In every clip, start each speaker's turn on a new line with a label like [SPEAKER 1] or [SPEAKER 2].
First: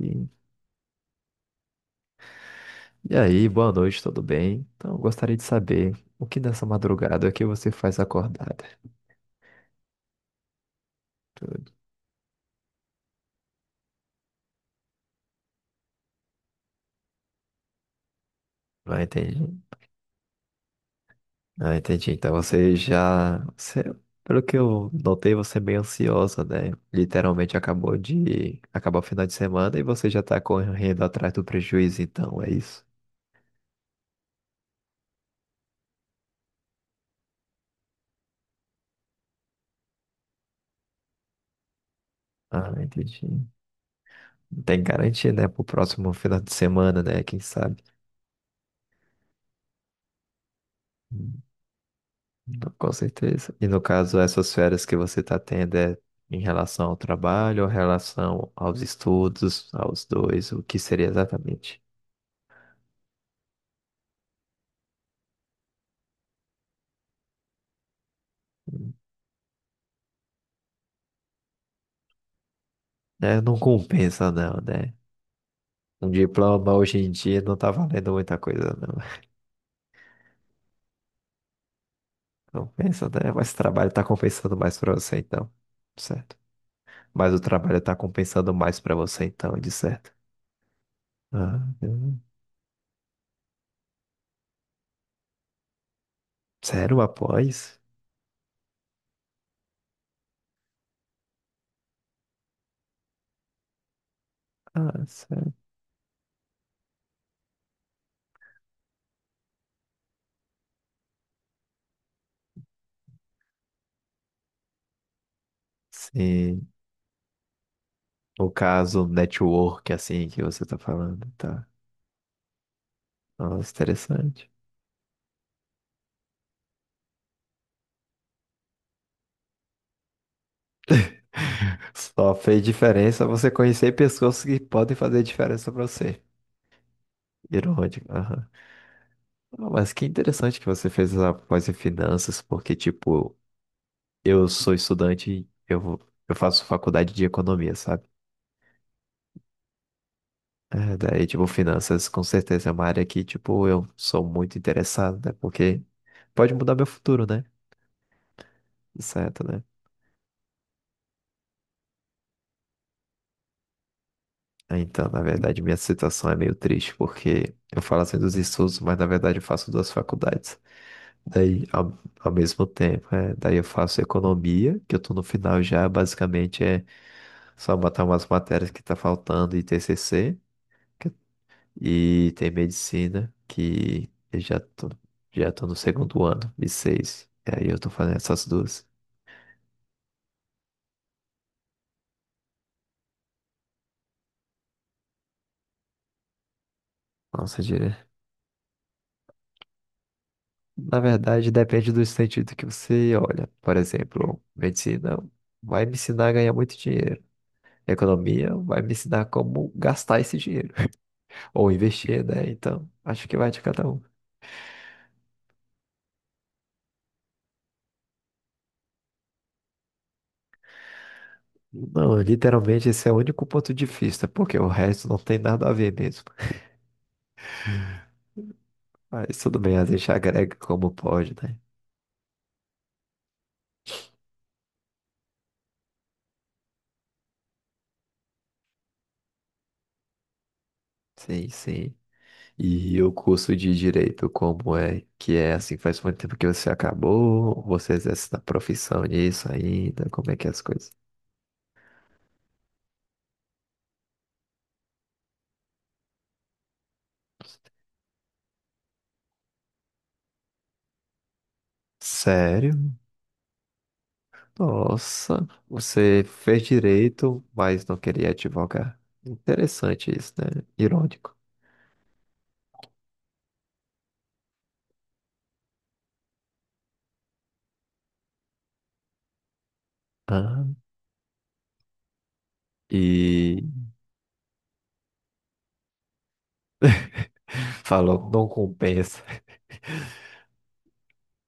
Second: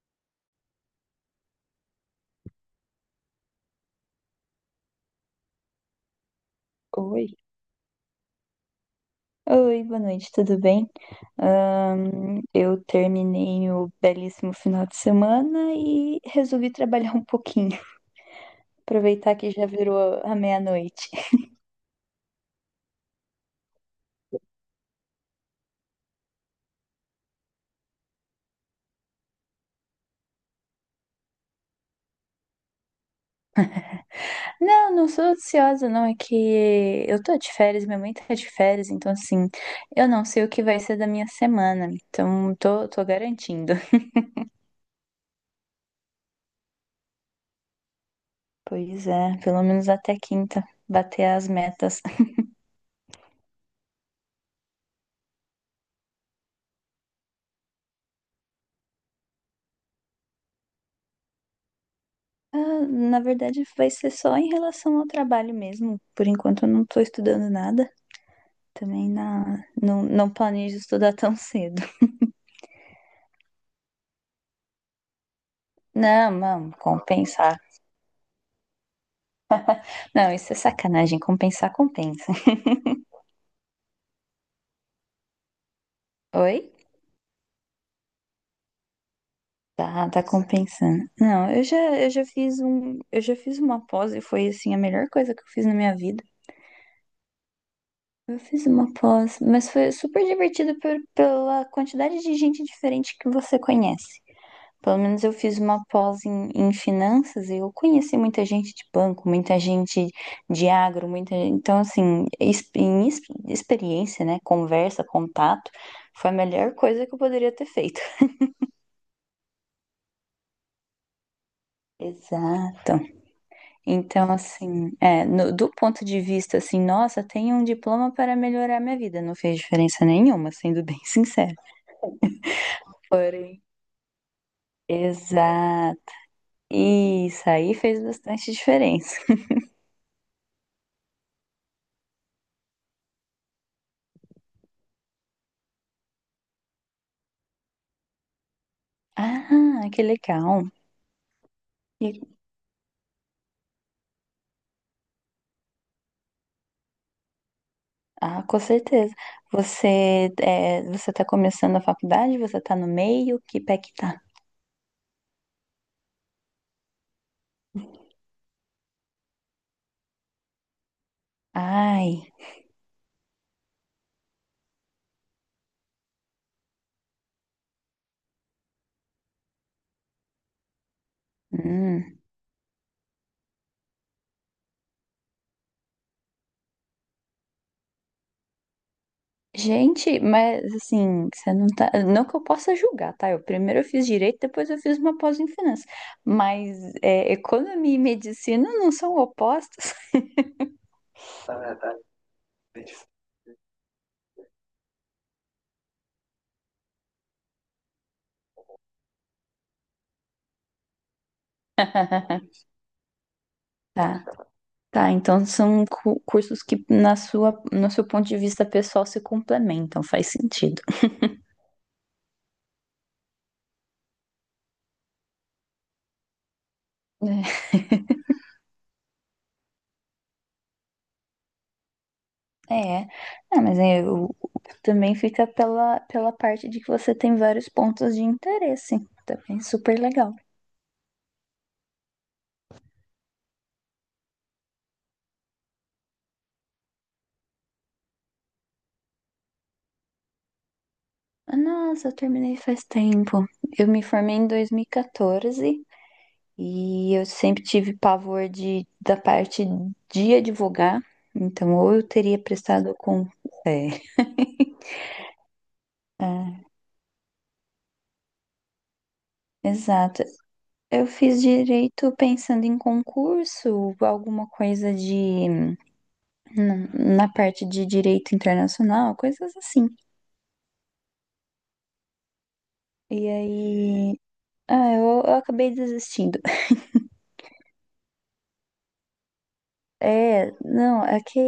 [SPEAKER 1] E e aí, boa noite, tudo bem? Então, eu gostaria de saber o que nessa
[SPEAKER 2] Oi,
[SPEAKER 1] madrugada é que você faz acordada?
[SPEAKER 2] oi, boa noite, tudo bem?
[SPEAKER 1] Tudo.
[SPEAKER 2] Eu terminei o belíssimo final de semana e resolvi trabalhar um pouquinho,
[SPEAKER 1] Ah,
[SPEAKER 2] aproveitar
[SPEAKER 1] entendi.
[SPEAKER 2] que já virou a meia-noite.
[SPEAKER 1] Ah, entendi. Então você já. você- pelo que eu notei, você é meio ansiosa, né? Literalmente acabou de. Acabou o final de semana e você já tá correndo atrás do prejuízo, então, é isso?
[SPEAKER 2] Não, não sou ansiosa, não, é que eu tô de férias, minha mãe tá de férias, então assim, eu não sei o que vai ser da minha semana, então
[SPEAKER 1] Ah,
[SPEAKER 2] tô
[SPEAKER 1] entendi.
[SPEAKER 2] garantindo.
[SPEAKER 1] Não tem garantia, né? Pro próximo final de semana, né? Quem sabe?
[SPEAKER 2] Pois é, pelo menos até quinta, bater as metas.
[SPEAKER 1] Com certeza. E no caso, essas férias que você está tendo é em relação ao trabalho, ou em relação aos estudos, aos dois, o que seria exatamente?
[SPEAKER 2] Ah, na verdade, vai ser só em relação ao trabalho mesmo. Por enquanto, eu não estou estudando nada. Também não, não planejo estudar tão cedo.
[SPEAKER 1] É, não compensa não, né? Um
[SPEAKER 2] Não, não,
[SPEAKER 1] diploma hoje em dia não
[SPEAKER 2] compensar.
[SPEAKER 1] tá valendo muita coisa, não.
[SPEAKER 2] Não, isso é sacanagem. Compensar, compensa.
[SPEAKER 1] Compensa, né? Mas o trabalho tá compensando mais pra você, então. Certo.
[SPEAKER 2] Oi?
[SPEAKER 1] Mas o trabalho tá compensando mais pra você, então, de
[SPEAKER 2] Tá,
[SPEAKER 1] certo.
[SPEAKER 2] tá compensando. Não,
[SPEAKER 1] Ah,
[SPEAKER 2] eu já, eu
[SPEAKER 1] hum.
[SPEAKER 2] já fiz um, eu já fiz uma pós e foi assim a melhor coisa que eu fiz na minha vida.
[SPEAKER 1] Sério, após?
[SPEAKER 2] Eu fiz uma pós, mas foi super divertido pela quantidade de gente diferente que você conhece. Pelo
[SPEAKER 1] Ah,
[SPEAKER 2] menos eu
[SPEAKER 1] sério.
[SPEAKER 2] fiz uma pós em finanças e eu conheci muita gente de banco, muita gente de agro, muita, então assim, experiência, né, conversa, contato, foi a
[SPEAKER 1] Sim.
[SPEAKER 2] melhor coisa que eu poderia ter feito.
[SPEAKER 1] O caso network, assim, que você tá falando, tá?
[SPEAKER 2] Exato.
[SPEAKER 1] Nossa,
[SPEAKER 2] Então
[SPEAKER 1] interessante.
[SPEAKER 2] assim, é, do ponto de vista assim, nossa, tenho um diploma para melhorar minha vida, não fez diferença nenhuma, sendo bem sincero.
[SPEAKER 1] Só fez diferença você
[SPEAKER 2] Porém,
[SPEAKER 1] conhecer pessoas que podem fazer diferença pra
[SPEAKER 2] exato.
[SPEAKER 1] você.
[SPEAKER 2] Isso aí fez
[SPEAKER 1] Irônico. Aham.
[SPEAKER 2] bastante diferença.
[SPEAKER 1] Ah, mas que interessante que você fez essa pós em finanças, porque, tipo, eu sou estudante, eu faço faculdade de economia, sabe?
[SPEAKER 2] Ah, que legal.
[SPEAKER 1] É, daí, tipo, finanças com
[SPEAKER 2] E
[SPEAKER 1] certeza é uma área que, tipo, eu sou muito interessado, né? Porque pode mudar meu futuro, né?
[SPEAKER 2] ah, com certeza.
[SPEAKER 1] Certo, né?
[SPEAKER 2] Você está começando a faculdade? Você está no meio? Que pé que tá?
[SPEAKER 1] Ah, então, na verdade, minha situação é meio triste, porque eu falo assim dos estudos, mas na verdade eu faço duas faculdades. Daí, ao,
[SPEAKER 2] Ai,
[SPEAKER 1] ao mesmo tempo, é, daí eu faço economia, que eu tô no final já, basicamente é só botar umas matérias que tá faltando e TCC, que-
[SPEAKER 2] hum.
[SPEAKER 1] e tem medicina, que eu já tô no segundo ano, e seis. E aí eu tô fazendo essas duas.
[SPEAKER 2] Gente, mas assim, você não tá. Não que eu possa julgar, tá? Eu primeiro eu fiz direito, depois eu fiz uma pós em finanças. Mas é,
[SPEAKER 1] Nossa,
[SPEAKER 2] economia e
[SPEAKER 1] dire...
[SPEAKER 2] medicina não são opostos.
[SPEAKER 1] Na verdade, depende do sentido que você olha. Por exemplo, medicina vai me ensinar a ganhar muito dinheiro. Economia vai me ensinar como gastar esse dinheiro. Ou investir, né? Então, acho que vai de cada um.
[SPEAKER 2] Tá, tá. Então são cursos que no seu ponto de vista pessoal se complementam, faz sentido.
[SPEAKER 1] Não, literalmente esse é o único ponto de vista, porque o resto não tem nada a ver mesmo. Mas tudo bem, a gente agrega como pode, né?
[SPEAKER 2] É, não, mas eu, também fica pela parte de que você tem vários pontos de interesse. Também super legal.
[SPEAKER 1] Sim, sim. E o curso de direito, como é que é assim? Faz muito tempo que você acabou? Você exerce na profissão nisso ainda? Como é que é as coisas?
[SPEAKER 2] Ah, nossa, eu terminei faz tempo. Eu me formei em 2014 e quatorze e eu sempre tive pavor da parte de advogar. Então, ou eu teria prestado
[SPEAKER 1] Sério?
[SPEAKER 2] com. É,
[SPEAKER 1] Nossa, você fez
[SPEAKER 2] é,
[SPEAKER 1] direito, mas não queria advogar. Interessante
[SPEAKER 2] exato.
[SPEAKER 1] isso, né?
[SPEAKER 2] Eu
[SPEAKER 1] Irônico.
[SPEAKER 2] fiz direito pensando em concurso, alguma coisa de. Não, na parte de direito internacional, coisas assim.
[SPEAKER 1] Ah,
[SPEAKER 2] E
[SPEAKER 1] e
[SPEAKER 2] aí. Ah, eu acabei desistindo.
[SPEAKER 1] falou, não compensa.
[SPEAKER 2] É, não, é que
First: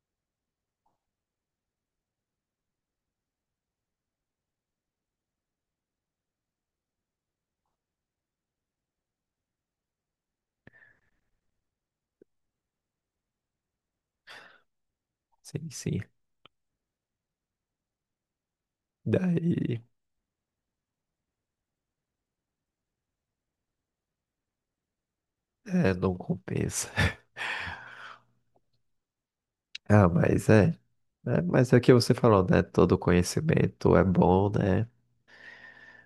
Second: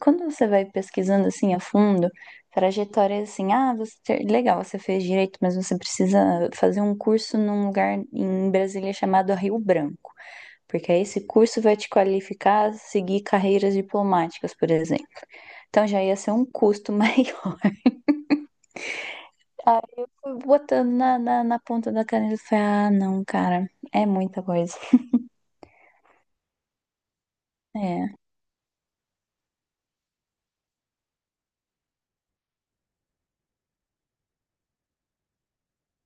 [SPEAKER 2] quando você vai pesquisando assim a fundo, trajetória assim, você legal, você fez direito, mas você precisa fazer um curso num lugar em Brasília chamado Rio Branco, porque aí esse curso vai te qualificar a seguir carreiras diplomáticas, por exemplo.
[SPEAKER 1] Sim,
[SPEAKER 2] Então
[SPEAKER 1] sim.
[SPEAKER 2] já ia ser um custo maior. Aí
[SPEAKER 1] Daí,
[SPEAKER 2] eu fui botando na ponta da caneta e falei, ah, não, cara, é muita coisa.
[SPEAKER 1] é, não compensa.
[SPEAKER 2] É,
[SPEAKER 1] Ah, mas é, é. Mas é o que você falou, né? Todo conhecimento é bom, né?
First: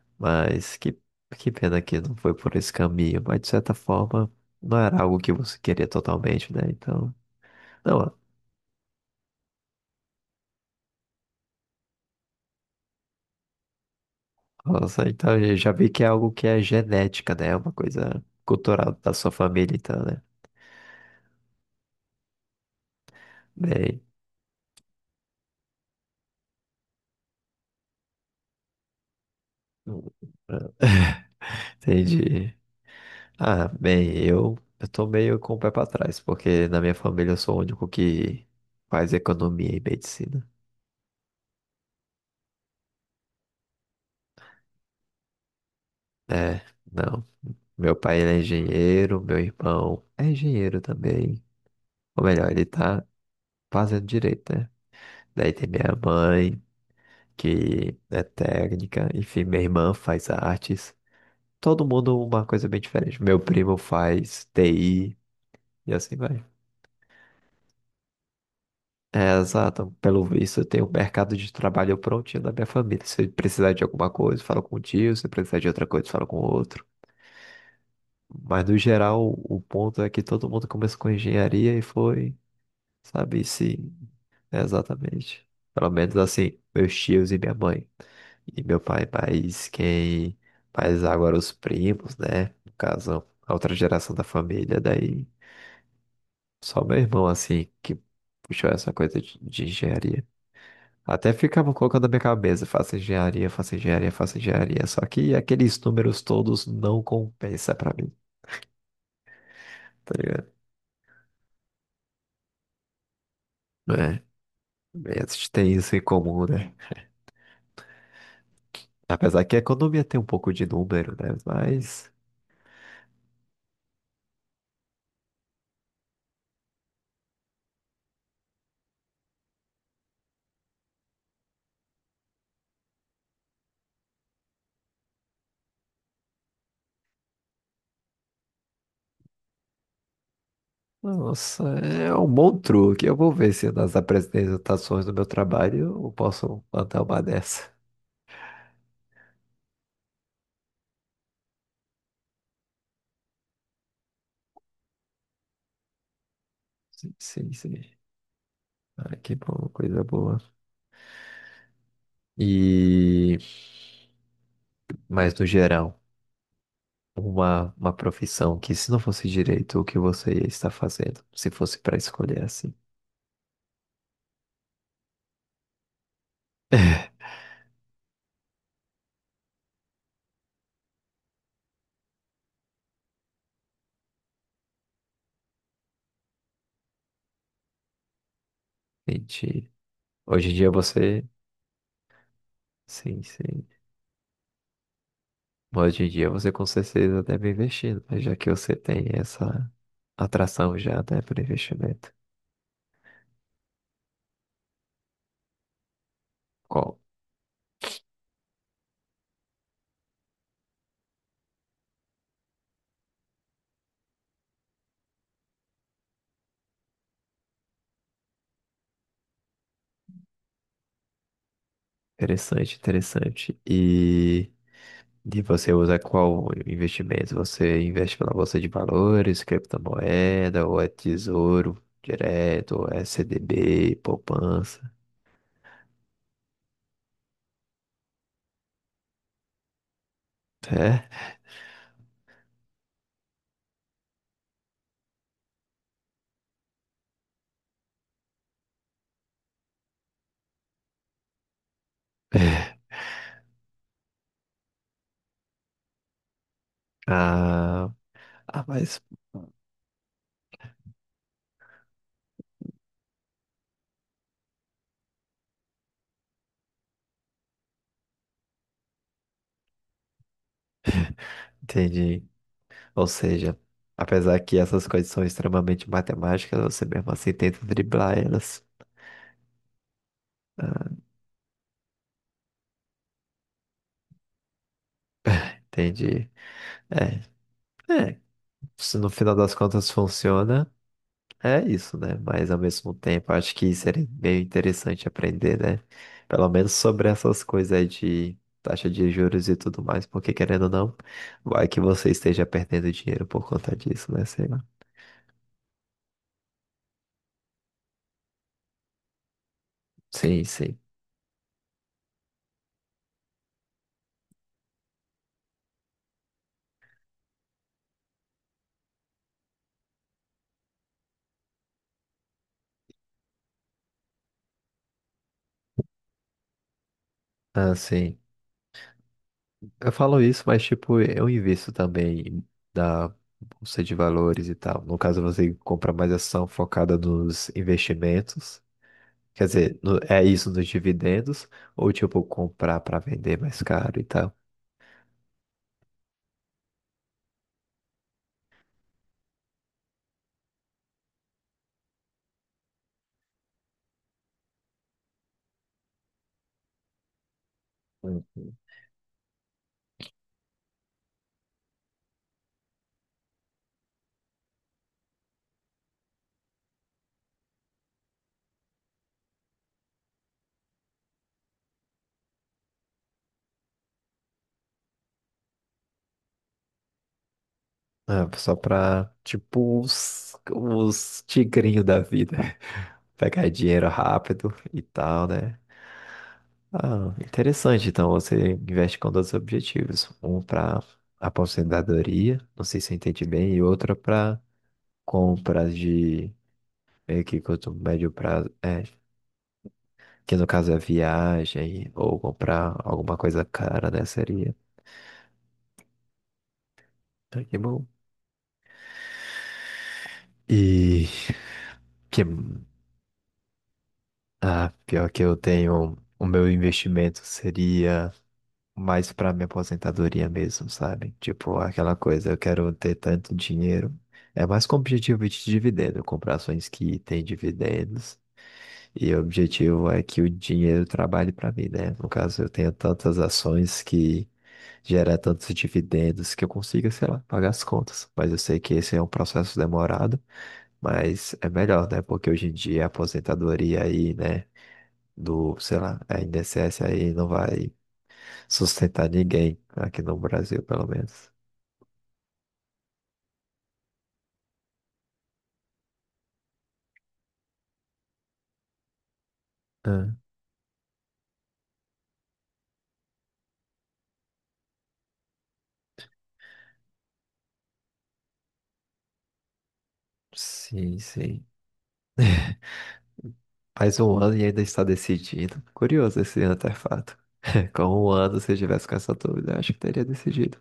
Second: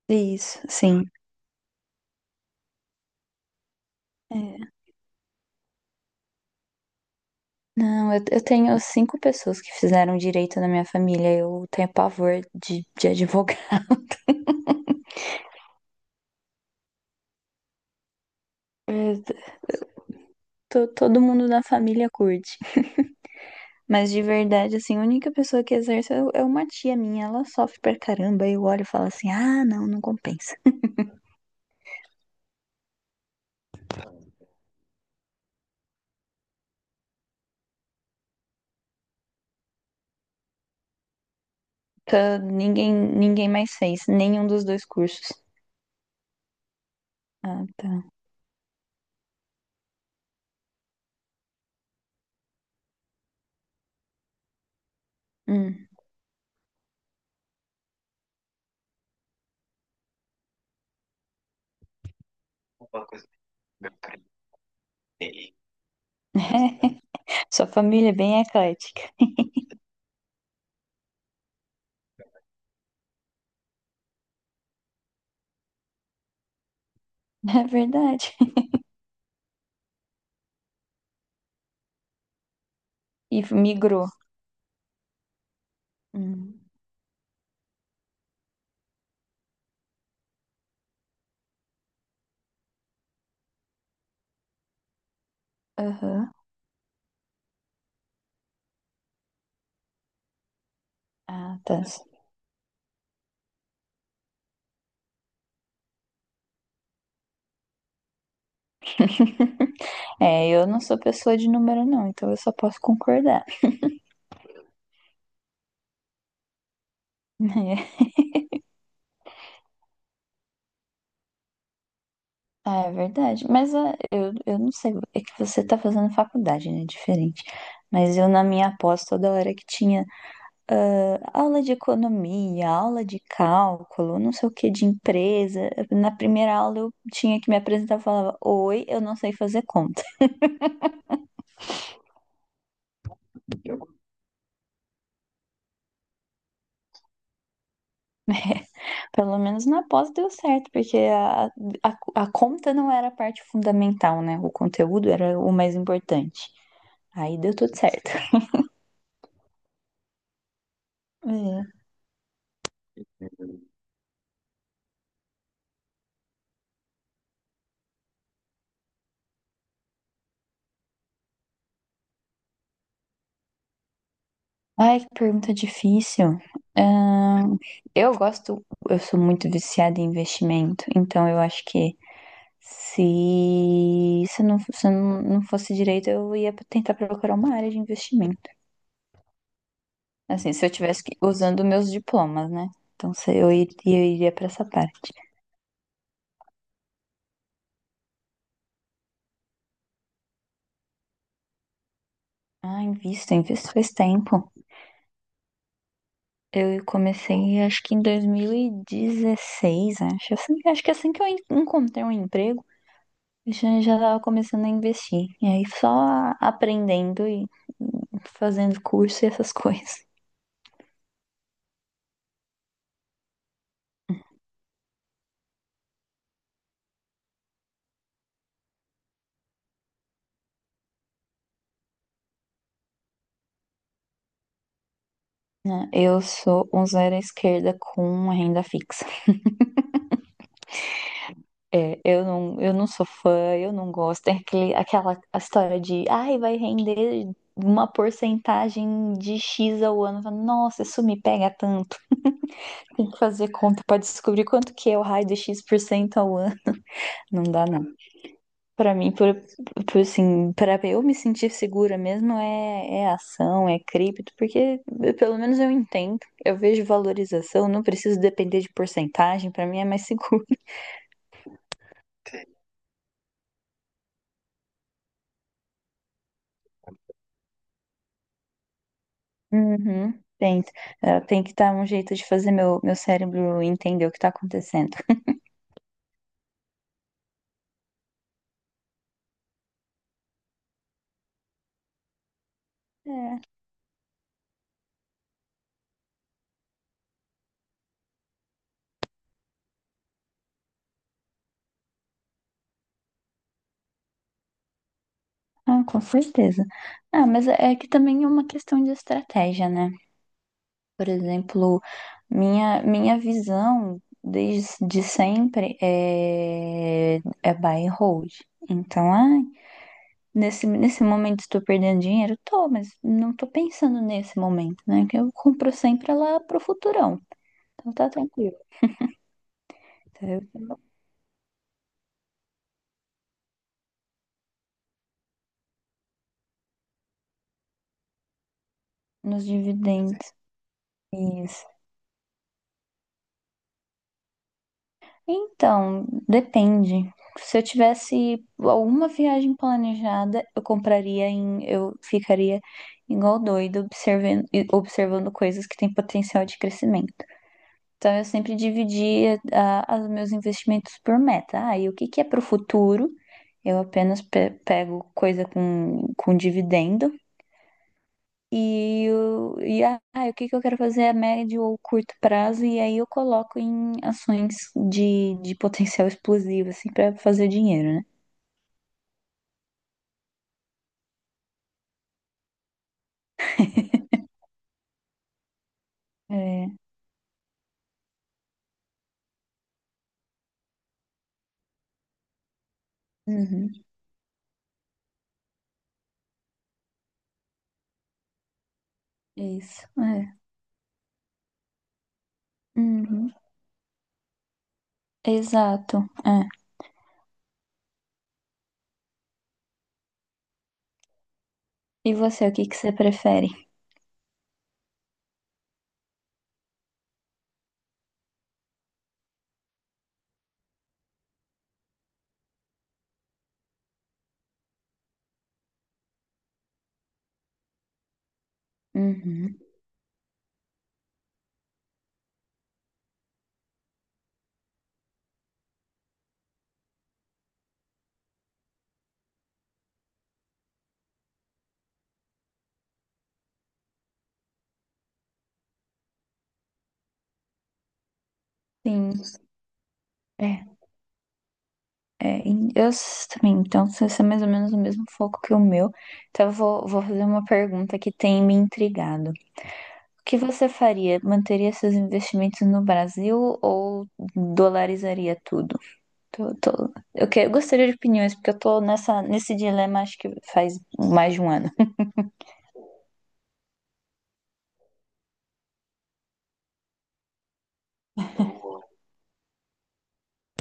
[SPEAKER 2] isso,
[SPEAKER 1] Mas que,
[SPEAKER 2] sim.
[SPEAKER 1] que pena que não foi por esse caminho. Mas de certa forma,
[SPEAKER 2] É.
[SPEAKER 1] não era algo que você queria totalmente, né? Então,
[SPEAKER 2] Não,
[SPEAKER 1] não,
[SPEAKER 2] eu tenho cinco pessoas que fizeram direito na minha família. Eu tenho pavor de advogado.
[SPEAKER 1] nossa, então eu já vi que é algo que é genética, né? É uma coisa cultural da
[SPEAKER 2] É,
[SPEAKER 1] sua família, então, né?
[SPEAKER 2] todo mundo da família curte.
[SPEAKER 1] Bem,
[SPEAKER 2] Mas de verdade, assim, a única pessoa que exerce é uma tia minha. Ela sofre pra caramba. Eu olho e falo assim, ah, não, não
[SPEAKER 1] hum,
[SPEAKER 2] compensa.
[SPEAKER 1] hum, entendi. Ah, bem, eu tô meio com o pé pra trás, porque na minha família eu sou o único que faz economia e medicina.
[SPEAKER 2] Tá, ninguém mais fez, nenhum dos dois cursos.
[SPEAKER 1] É, não.
[SPEAKER 2] Ah,
[SPEAKER 1] Meu
[SPEAKER 2] tá.
[SPEAKER 1] pai, ele é engenheiro, meu irmão é engenheiro também. Ou melhor, ele tá fazendo direito, né? Daí tem
[SPEAKER 2] Hum.
[SPEAKER 1] minha mãe, que é técnica, enfim, minha irmã faz artes. Todo mundo uma coisa bem diferente. Meu primo faz TI e assim vai.
[SPEAKER 2] Sua família é bem eclética.
[SPEAKER 1] É, exato. Pelo visto, eu tenho o mercado de trabalho prontinho da minha família. Se precisar de alguma coisa, falo com o tio. Se precisar de outra coisa, falo com o outro.
[SPEAKER 2] É verdade.
[SPEAKER 1] Mas, no geral, o ponto é que todo mundo começou com engenharia e foi,
[SPEAKER 2] E
[SPEAKER 1] sabe, sim,
[SPEAKER 2] migrou.
[SPEAKER 1] exatamente. Pelo menos, assim,
[SPEAKER 2] Hum,
[SPEAKER 1] meus tios e minha mãe. E meu pai, mas quem faz agora os primos, né? No caso, a outra geração da família. Daí,
[SPEAKER 2] Aham.
[SPEAKER 1] só meu irmão, assim, que puxou essa coisa de engenharia. Até
[SPEAKER 2] Ah,
[SPEAKER 1] ficava
[SPEAKER 2] tá.
[SPEAKER 1] colocando na minha cabeça, faça engenharia, faça engenharia, faça engenharia. Só que aqueles números todos não compensa pra mim, tá
[SPEAKER 2] É,
[SPEAKER 1] ligado?
[SPEAKER 2] eu não sou pessoa de número, não, então eu só posso concordar.
[SPEAKER 1] É, a gente tem isso em comum, né? Apesar que a economia tem um pouco de número, né? Mas,
[SPEAKER 2] Ah, é verdade. Mas eu não sei, é que você tá fazendo faculdade, né? Diferente. Mas eu, na minha pós, toda hora que tinha aula de economia, aula de cálculo, não sei o que, de empresa. Na primeira aula eu tinha que me apresentar e falava: "Oi, eu não sei fazer conta."
[SPEAKER 1] nossa, é um bom truque. Eu vou ver se nas apresentações do meu trabalho eu posso plantar uma dessa.
[SPEAKER 2] Pelo menos na pós deu certo, porque a conta não era a parte fundamental, né? O conteúdo era o mais importante.
[SPEAKER 1] Sim,
[SPEAKER 2] Aí
[SPEAKER 1] sim,
[SPEAKER 2] deu tudo
[SPEAKER 1] sim.
[SPEAKER 2] certo.
[SPEAKER 1] Ah, que bom, coisa boa.
[SPEAKER 2] É.
[SPEAKER 1] E... Mas no geral. Uma profissão que, se não fosse direito, o que você ia estar fazendo? Se fosse para escolher assim.
[SPEAKER 2] Ai, que pergunta difícil. Ahn, eu gosto, eu sou muito viciada em investimento, então eu acho que se não fosse direito, eu ia tentar procurar uma área de investimento.
[SPEAKER 1] Entendi. Hoje
[SPEAKER 2] Assim,
[SPEAKER 1] em
[SPEAKER 2] se
[SPEAKER 1] dia
[SPEAKER 2] eu tivesse
[SPEAKER 1] você.
[SPEAKER 2] usando meus diplomas, né? Então
[SPEAKER 1] Sim,
[SPEAKER 2] se eu
[SPEAKER 1] sim.
[SPEAKER 2] iria, eu iria para essa parte.
[SPEAKER 1] Hoje em dia você com certeza deve investir, né? Já que você tem essa atração já, né, para investimento.
[SPEAKER 2] Ah, invisto faz tempo. Eu
[SPEAKER 1] Qual?
[SPEAKER 2] comecei, acho que em 2016, acho. É. Assim, acho que é assim que eu encontrei um emprego, eu já estava começando a investir. E aí só aprendendo e fazendo curso e essas coisas.
[SPEAKER 1] Interessante, interessante. E você usa qual investimento? Você investe pela bolsa de valores, criptomoeda, ou é tesouro direto, ou é CDB, poupança?
[SPEAKER 2] Né? Eu sou um zero à esquerda com uma renda fixa.
[SPEAKER 1] É?
[SPEAKER 2] É, eu não sou fã, eu não gosto. Tem aquela a história de, ai, vai render uma porcentagem de X ao ano. Eu falo, "Nossa, isso me pega tanto." Tem que fazer conta pra descobrir quanto que é o raio de X% ao ano. Não dá, não.
[SPEAKER 1] Ah, ah,
[SPEAKER 2] Pra
[SPEAKER 1] mas
[SPEAKER 2] mim, assim, pra eu me sentir segura mesmo é, ação, é cripto, porque pelo menos eu entendo. Eu vejo valorização, não preciso depender de porcentagem, pra mim é mais seguro.
[SPEAKER 1] entendi. Ou seja, apesar que essas coisas são extremamente matemáticas, você mesmo assim tenta driblar elas.
[SPEAKER 2] Uhum. Tem,
[SPEAKER 1] Ah,
[SPEAKER 2] tem que dar um jeito de fazer meu cérebro entender o que tá acontecendo.
[SPEAKER 1] entendi. É, é. Se no final das contas funciona, é isso, né? Mas ao mesmo tempo,
[SPEAKER 2] É,
[SPEAKER 1] acho que seria meio interessante aprender, né? Pelo menos sobre essas coisas aí de taxa de juros e tudo mais, porque querendo ou não, vai que você esteja perdendo dinheiro por conta disso, né? Sei lá.
[SPEAKER 2] ah, com certeza. Ah, mas é que também é uma questão de estratégia, né?
[SPEAKER 1] Sim, sim.
[SPEAKER 2] Por exemplo, minha visão desde sempre é buy and hold. Então, ai, nesse momento estou perdendo dinheiro? Tô, mas não estou pensando nesse momento, né? Que eu compro sempre lá pro futurão.
[SPEAKER 1] Ah,
[SPEAKER 2] Então tá
[SPEAKER 1] sim.
[SPEAKER 2] tranquilo.
[SPEAKER 1] Eu falo
[SPEAKER 2] Tá? Eu
[SPEAKER 1] isso, mas tipo, eu invisto também na bolsa de valores e tal. No caso, você compra mais ação focada nos investimentos.
[SPEAKER 2] nos
[SPEAKER 1] Quer dizer, é
[SPEAKER 2] dividendos.
[SPEAKER 1] isso nos dividendos,
[SPEAKER 2] Isso.
[SPEAKER 1] ou tipo, comprar para vender mais caro e tal.
[SPEAKER 2] Então, depende. Se eu tivesse alguma viagem planejada, eu compraria eu ficaria igual doido observando, coisas que têm potencial de crescimento. Então, eu sempre
[SPEAKER 1] Uhum.
[SPEAKER 2] dividia os meus investimentos por meta. Ah, e o que que é para o futuro? Eu apenas pego coisa com dividendo. E o que que eu quero fazer a médio ou curto prazo, e aí eu coloco em ações de potencial explosivo, assim, pra fazer dinheiro, né?
[SPEAKER 1] Ah, só pra, tipo, os tigrinhos da vida. Pegar dinheiro rápido e tal, né?
[SPEAKER 2] É,
[SPEAKER 1] Ah, interessante. Então você investe com dois objetivos. Um para aposentadoria, não sei se eu entendi bem, e
[SPEAKER 2] uhum,
[SPEAKER 1] outro para compras de meio que curto, médio prazo, é,
[SPEAKER 2] é isso,
[SPEAKER 1] que
[SPEAKER 2] é,
[SPEAKER 1] no caso é viagem ou comprar alguma
[SPEAKER 2] uhum,
[SPEAKER 1] coisa cara, né? Seria.
[SPEAKER 2] exato, é.
[SPEAKER 1] Ah, que bom. E
[SPEAKER 2] E
[SPEAKER 1] que
[SPEAKER 2] você, o que que você prefere?
[SPEAKER 1] ah, pior que eu tenho, o meu investimento seria mais pra minha aposentadoria mesmo, sabe? Tipo, aquela coisa, eu quero ter tanto dinheiro. É mais com objetivo de dividendo, comprar ações que têm dividendos. E o
[SPEAKER 2] Uhum.
[SPEAKER 1] objetivo é que o dinheiro trabalhe para mim, né? No caso, eu tenho tantas ações que gera tantos dividendos que eu consiga, sei lá, pagar as contas. Mas eu sei que esse é um processo demorado, mas é melhor, né? Porque hoje em dia a aposentadoria aí, né? Do, sei lá, a INSS aí não vai sustentar
[SPEAKER 2] Sim.
[SPEAKER 1] ninguém aqui no Brasil,
[SPEAKER 2] É,
[SPEAKER 1] pelo menos.
[SPEAKER 2] é, e eu também, então você é mais ou menos o mesmo foco que o meu. Então eu vou fazer uma pergunta que tem me intrigado. O
[SPEAKER 1] Ah,
[SPEAKER 2] que você faria? Manteria seus investimentos no Brasil ou dolarizaria tudo? Eu gostaria de opiniões, porque eu tô nesse dilema acho que faz
[SPEAKER 1] sim,
[SPEAKER 2] mais de
[SPEAKER 1] sim.
[SPEAKER 2] um ano.
[SPEAKER 1] Faz um ano e ainda está decidido. Curioso esse antefato. Com um ano, se eu tivesse com essa dúvida, eu acho que teria decidido.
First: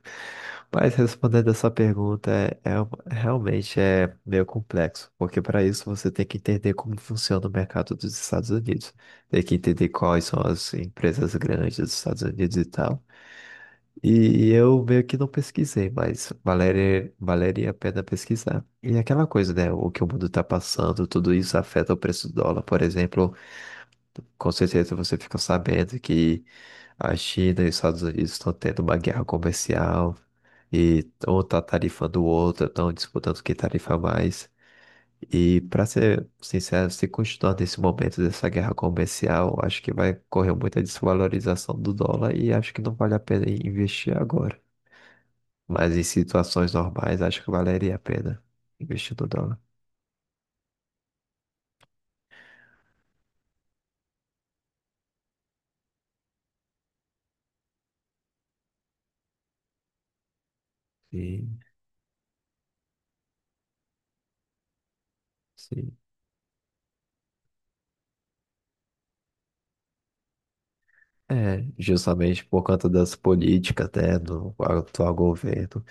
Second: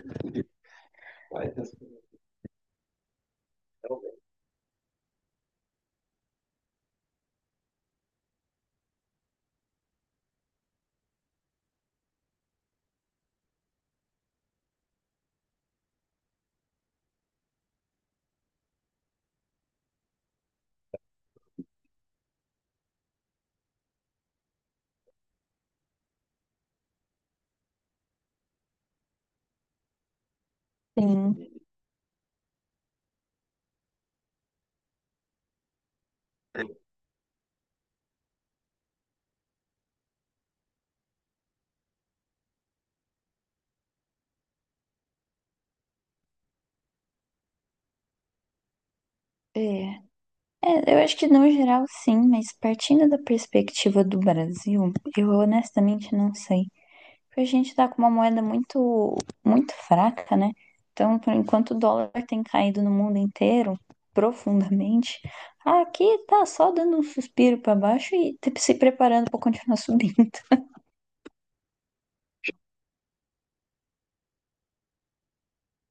[SPEAKER 1] Mas respondendo essa pergunta, realmente é meio complexo, porque para isso você tem que entender como funciona o mercado dos Estados Unidos, tem que entender quais são as empresas grandes dos Estados Unidos e tal. E eu meio que não pesquisei, mas Valéria, valeria a pena pesquisar. E é aquela coisa, né? O que o mundo tá passando, tudo isso afeta o preço do dólar. Por exemplo, com certeza você fica sabendo que a China e os Estados Unidos estão tendo uma guerra comercial e
[SPEAKER 2] Sim.
[SPEAKER 1] um tá tarifando o outro, estão disputando quem tarifa mais. E para ser sincero, se continuar nesse momento dessa guerra comercial, acho que vai correr muita desvalorização do dólar e acho que não vale a pena investir agora. Mas em situações normais, acho que valeria a pena investir no dólar.
[SPEAKER 2] É. É, eu acho que no geral sim, mas partindo da perspectiva do Brasil, eu honestamente não sei. Porque a gente tá com uma moeda muito, muito fraca, né? Então, por
[SPEAKER 1] Sim,
[SPEAKER 2] enquanto o dólar tem caído no mundo inteiro profundamente,
[SPEAKER 1] sim.
[SPEAKER 2] aqui tá só dando um suspiro para baixo e se preparando para continuar subindo.
[SPEAKER 1] É, justamente por conta das políticas, né, do atual governo.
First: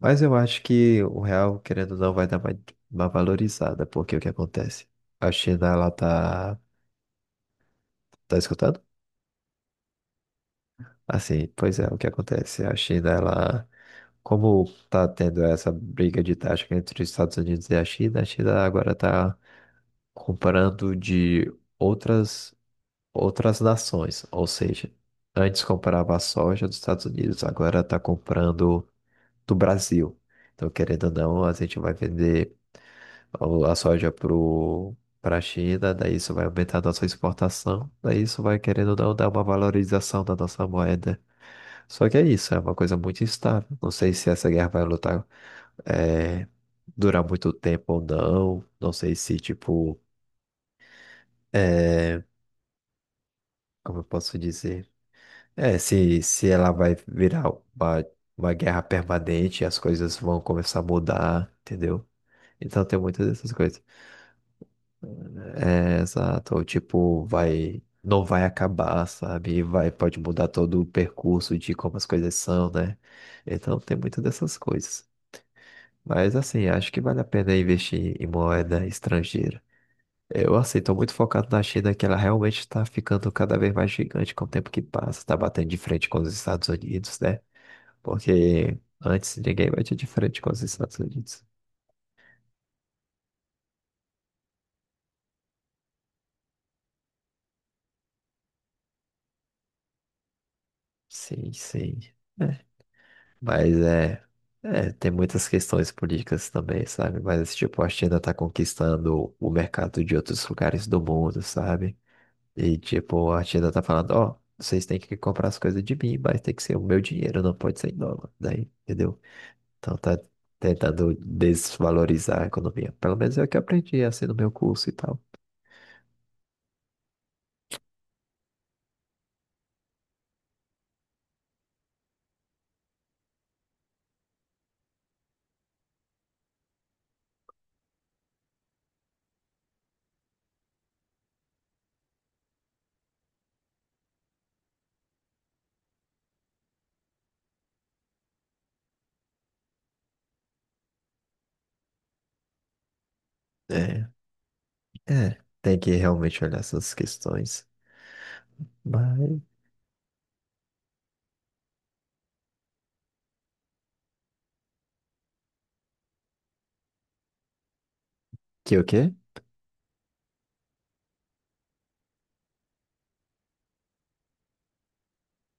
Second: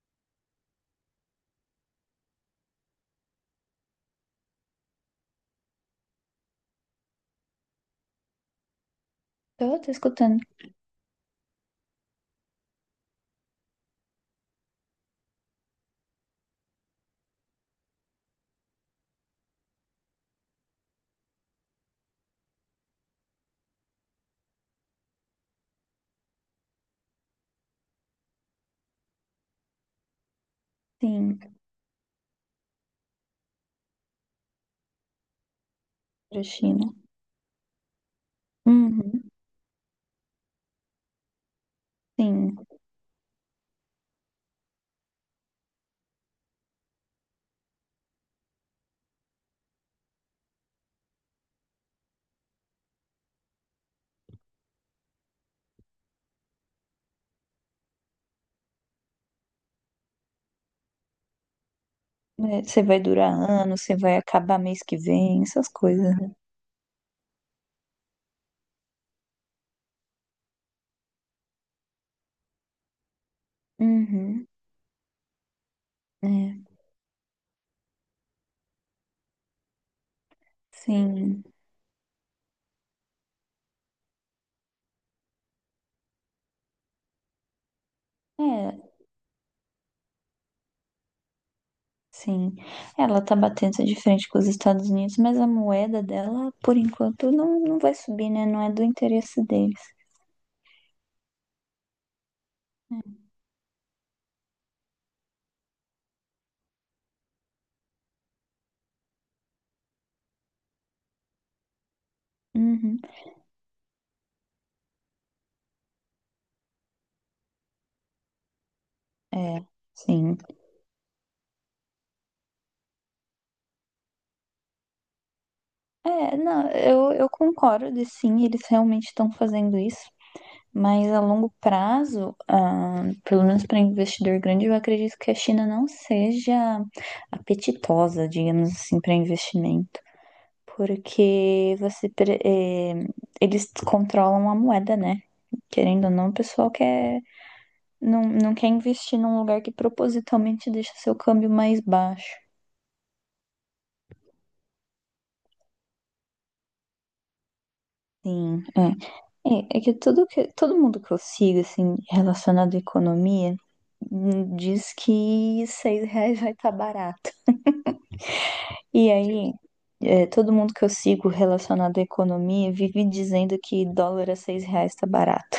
[SPEAKER 1] Mas eu acho que o real, querendo ou não, vai dar uma valorizada, porque o que acontece? A China, ela tá... Tá escutando?
[SPEAKER 2] Eu tô escutando,
[SPEAKER 1] Assim, pois é, o que acontece? A China, ela... Como tá tendo essa briga de taxa entre os Estados Unidos e a China agora tá comprando de outras outras nações. Ou seja, antes comprava a soja dos Estados Unidos, agora está comprando do Brasil. Então, querendo ou
[SPEAKER 2] sim,
[SPEAKER 1] não, a gente vai vender a soja pro, para a China, daí isso
[SPEAKER 2] pra
[SPEAKER 1] vai aumentar a
[SPEAKER 2] China.
[SPEAKER 1] nossa exportação, daí isso vai, querendo ou não, dar
[SPEAKER 2] Uhum,
[SPEAKER 1] uma valorização da nossa moeda. Só que é isso,
[SPEAKER 2] sim.
[SPEAKER 1] é uma coisa muito instável. Não sei se essa guerra vai lutar, eh, durar muito tempo ou não. Não sei se, tipo, eh, como eu posso dizer? É, se ela vai virar uma, uma guerra permanente, as coisas vão começar a mudar, entendeu?
[SPEAKER 2] É, você
[SPEAKER 1] Então
[SPEAKER 2] vai
[SPEAKER 1] tem muitas
[SPEAKER 2] durar
[SPEAKER 1] dessas coisas.
[SPEAKER 2] anos, você vai acabar mês que vem, essas
[SPEAKER 1] É,
[SPEAKER 2] coisas, né?
[SPEAKER 1] exato, ou tipo, vai, não vai acabar, sabe? Vai, pode mudar todo o percurso de como as coisas são, né? Então tem muitas
[SPEAKER 2] Uhum,
[SPEAKER 1] dessas coisas. Mas
[SPEAKER 2] é,
[SPEAKER 1] assim, acho que vale a pena investir em moeda estrangeira. Eu, assim, tô muito
[SPEAKER 2] sim.
[SPEAKER 1] focado na China, que ela realmente está ficando cada vez mais gigante com o tempo que passa, tá batendo de frente com os Estados Unidos, né? Porque
[SPEAKER 2] É,
[SPEAKER 1] antes ninguém batia de frente com os Estados Unidos.
[SPEAKER 2] sim, ela tá batendo de frente com os Estados Unidos, mas a moeda dela, por enquanto, não, não vai subir, né? Não é do interesse deles.
[SPEAKER 1] Sim, sim. É, mas é, é, tem muitas questões políticas também, sabe? Mas, tipo, a China tá conquistando o mercado de outros lugares do mundo, sabe? E,
[SPEAKER 2] Uhum.
[SPEAKER 1] tipo, a China tá falando, ó, vocês têm que comprar as coisas de mim, mas tem que ser o meu dinheiro, não pode ser em dólar, daí, entendeu?
[SPEAKER 2] É,
[SPEAKER 1] Então tá
[SPEAKER 2] sim.
[SPEAKER 1] tentando desvalorizar a economia. Pelo menos é o que eu aprendi, assim, no meu curso e tal.
[SPEAKER 2] É, não, eu concordo, sim, eles realmente estão fazendo isso, mas a longo prazo, ah, pelo menos para investidor grande, eu acredito que a China não seja apetitosa, digamos assim, para investimento. Porque eles controlam a moeda, né? Querendo ou não, o pessoal quer, não, não quer investir num lugar que propositalmente deixa seu câmbio mais baixo.
[SPEAKER 1] É, é, tem que realmente olhar essas questões.
[SPEAKER 2] Sim,
[SPEAKER 1] Mas
[SPEAKER 2] é. É, é que tudo que todo mundo que eu sigo, assim, relacionado à economia, diz que R$ 6 vai estar barato.
[SPEAKER 1] que o
[SPEAKER 2] E
[SPEAKER 1] quê?
[SPEAKER 2] aí, é, todo mundo que eu sigo relacionado à economia vive dizendo que dólar a R$ 6 está barato.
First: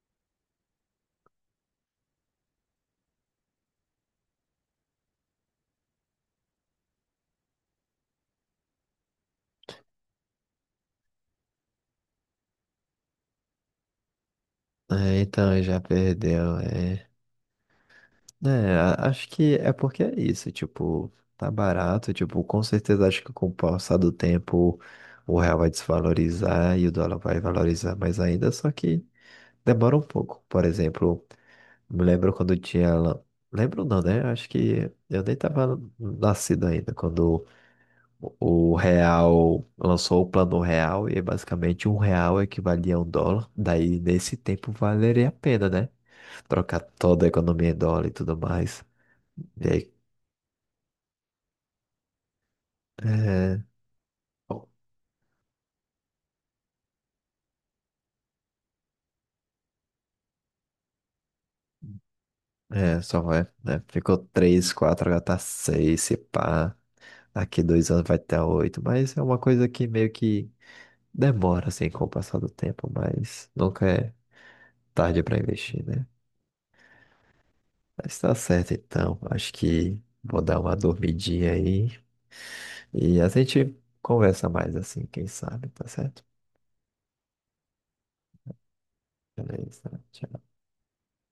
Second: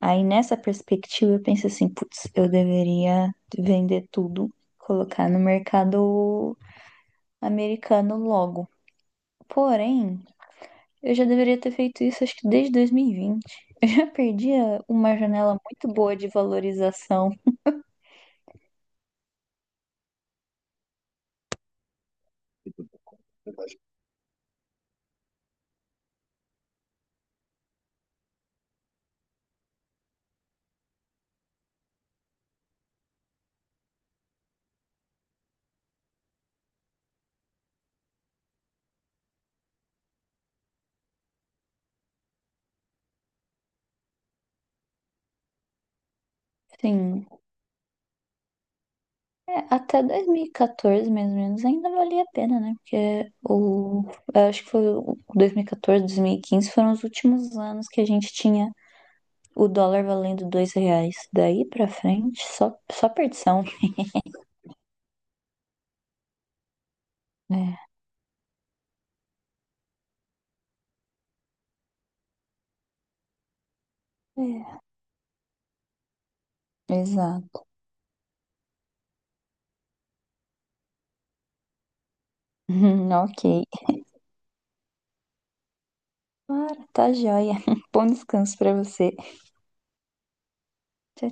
[SPEAKER 2] Aí nessa perspectiva eu penso assim, putz, eu deveria vender tudo, colocar no mercado americano logo. Porém, eu já deveria ter feito isso acho que desde 2020. Eu já perdi uma
[SPEAKER 1] É,
[SPEAKER 2] janela
[SPEAKER 1] então já
[SPEAKER 2] muito boa de
[SPEAKER 1] perdeu, é.
[SPEAKER 2] valorização.
[SPEAKER 1] É, acho que é porque é isso, tipo, tá barato, tipo, com certeza acho que com o passar do tempo o real vai desvalorizar e o dólar vai valorizar mais ainda, só que demora um pouco. Por exemplo, me lembro quando tinha, lan- lembro não, né? Acho que eu nem tava nascido ainda quando o real lançou o plano real e basicamente um real equivalia a um dólar. Daí nesse tempo valeria a pena, né? Trocar toda
[SPEAKER 2] Sim,
[SPEAKER 1] a economia em dólar e tudo mais.
[SPEAKER 2] é,
[SPEAKER 1] E aí,
[SPEAKER 2] até 2014 mais ou menos ainda valia a pena, né? Porque
[SPEAKER 1] é,
[SPEAKER 2] o eu acho que foi o 2014, 2015 foram os últimos anos que a gente tinha o dólar valendo R$ 2 daí pra frente, só,
[SPEAKER 1] é,
[SPEAKER 2] só
[SPEAKER 1] só vai,
[SPEAKER 2] perdição.
[SPEAKER 1] né? Ficou 3 4 agora tá 6 se pá. Daqui dois
[SPEAKER 2] É,
[SPEAKER 1] anos vai ter oito, mas é uma coisa que meio que demora assim com o passar do tempo, mas nunca é
[SPEAKER 2] é,
[SPEAKER 1] tarde para investir, né?
[SPEAKER 2] exato.
[SPEAKER 1] Mas tá certo então, acho que vou dar uma dormidinha aí e a gente
[SPEAKER 2] Ok.
[SPEAKER 1] conversa mais assim, quem sabe, tá certo?
[SPEAKER 2] Claro, tá joia. Bom descanso pra você.
[SPEAKER 1] Beleza, tchau.
[SPEAKER 2] Tchau,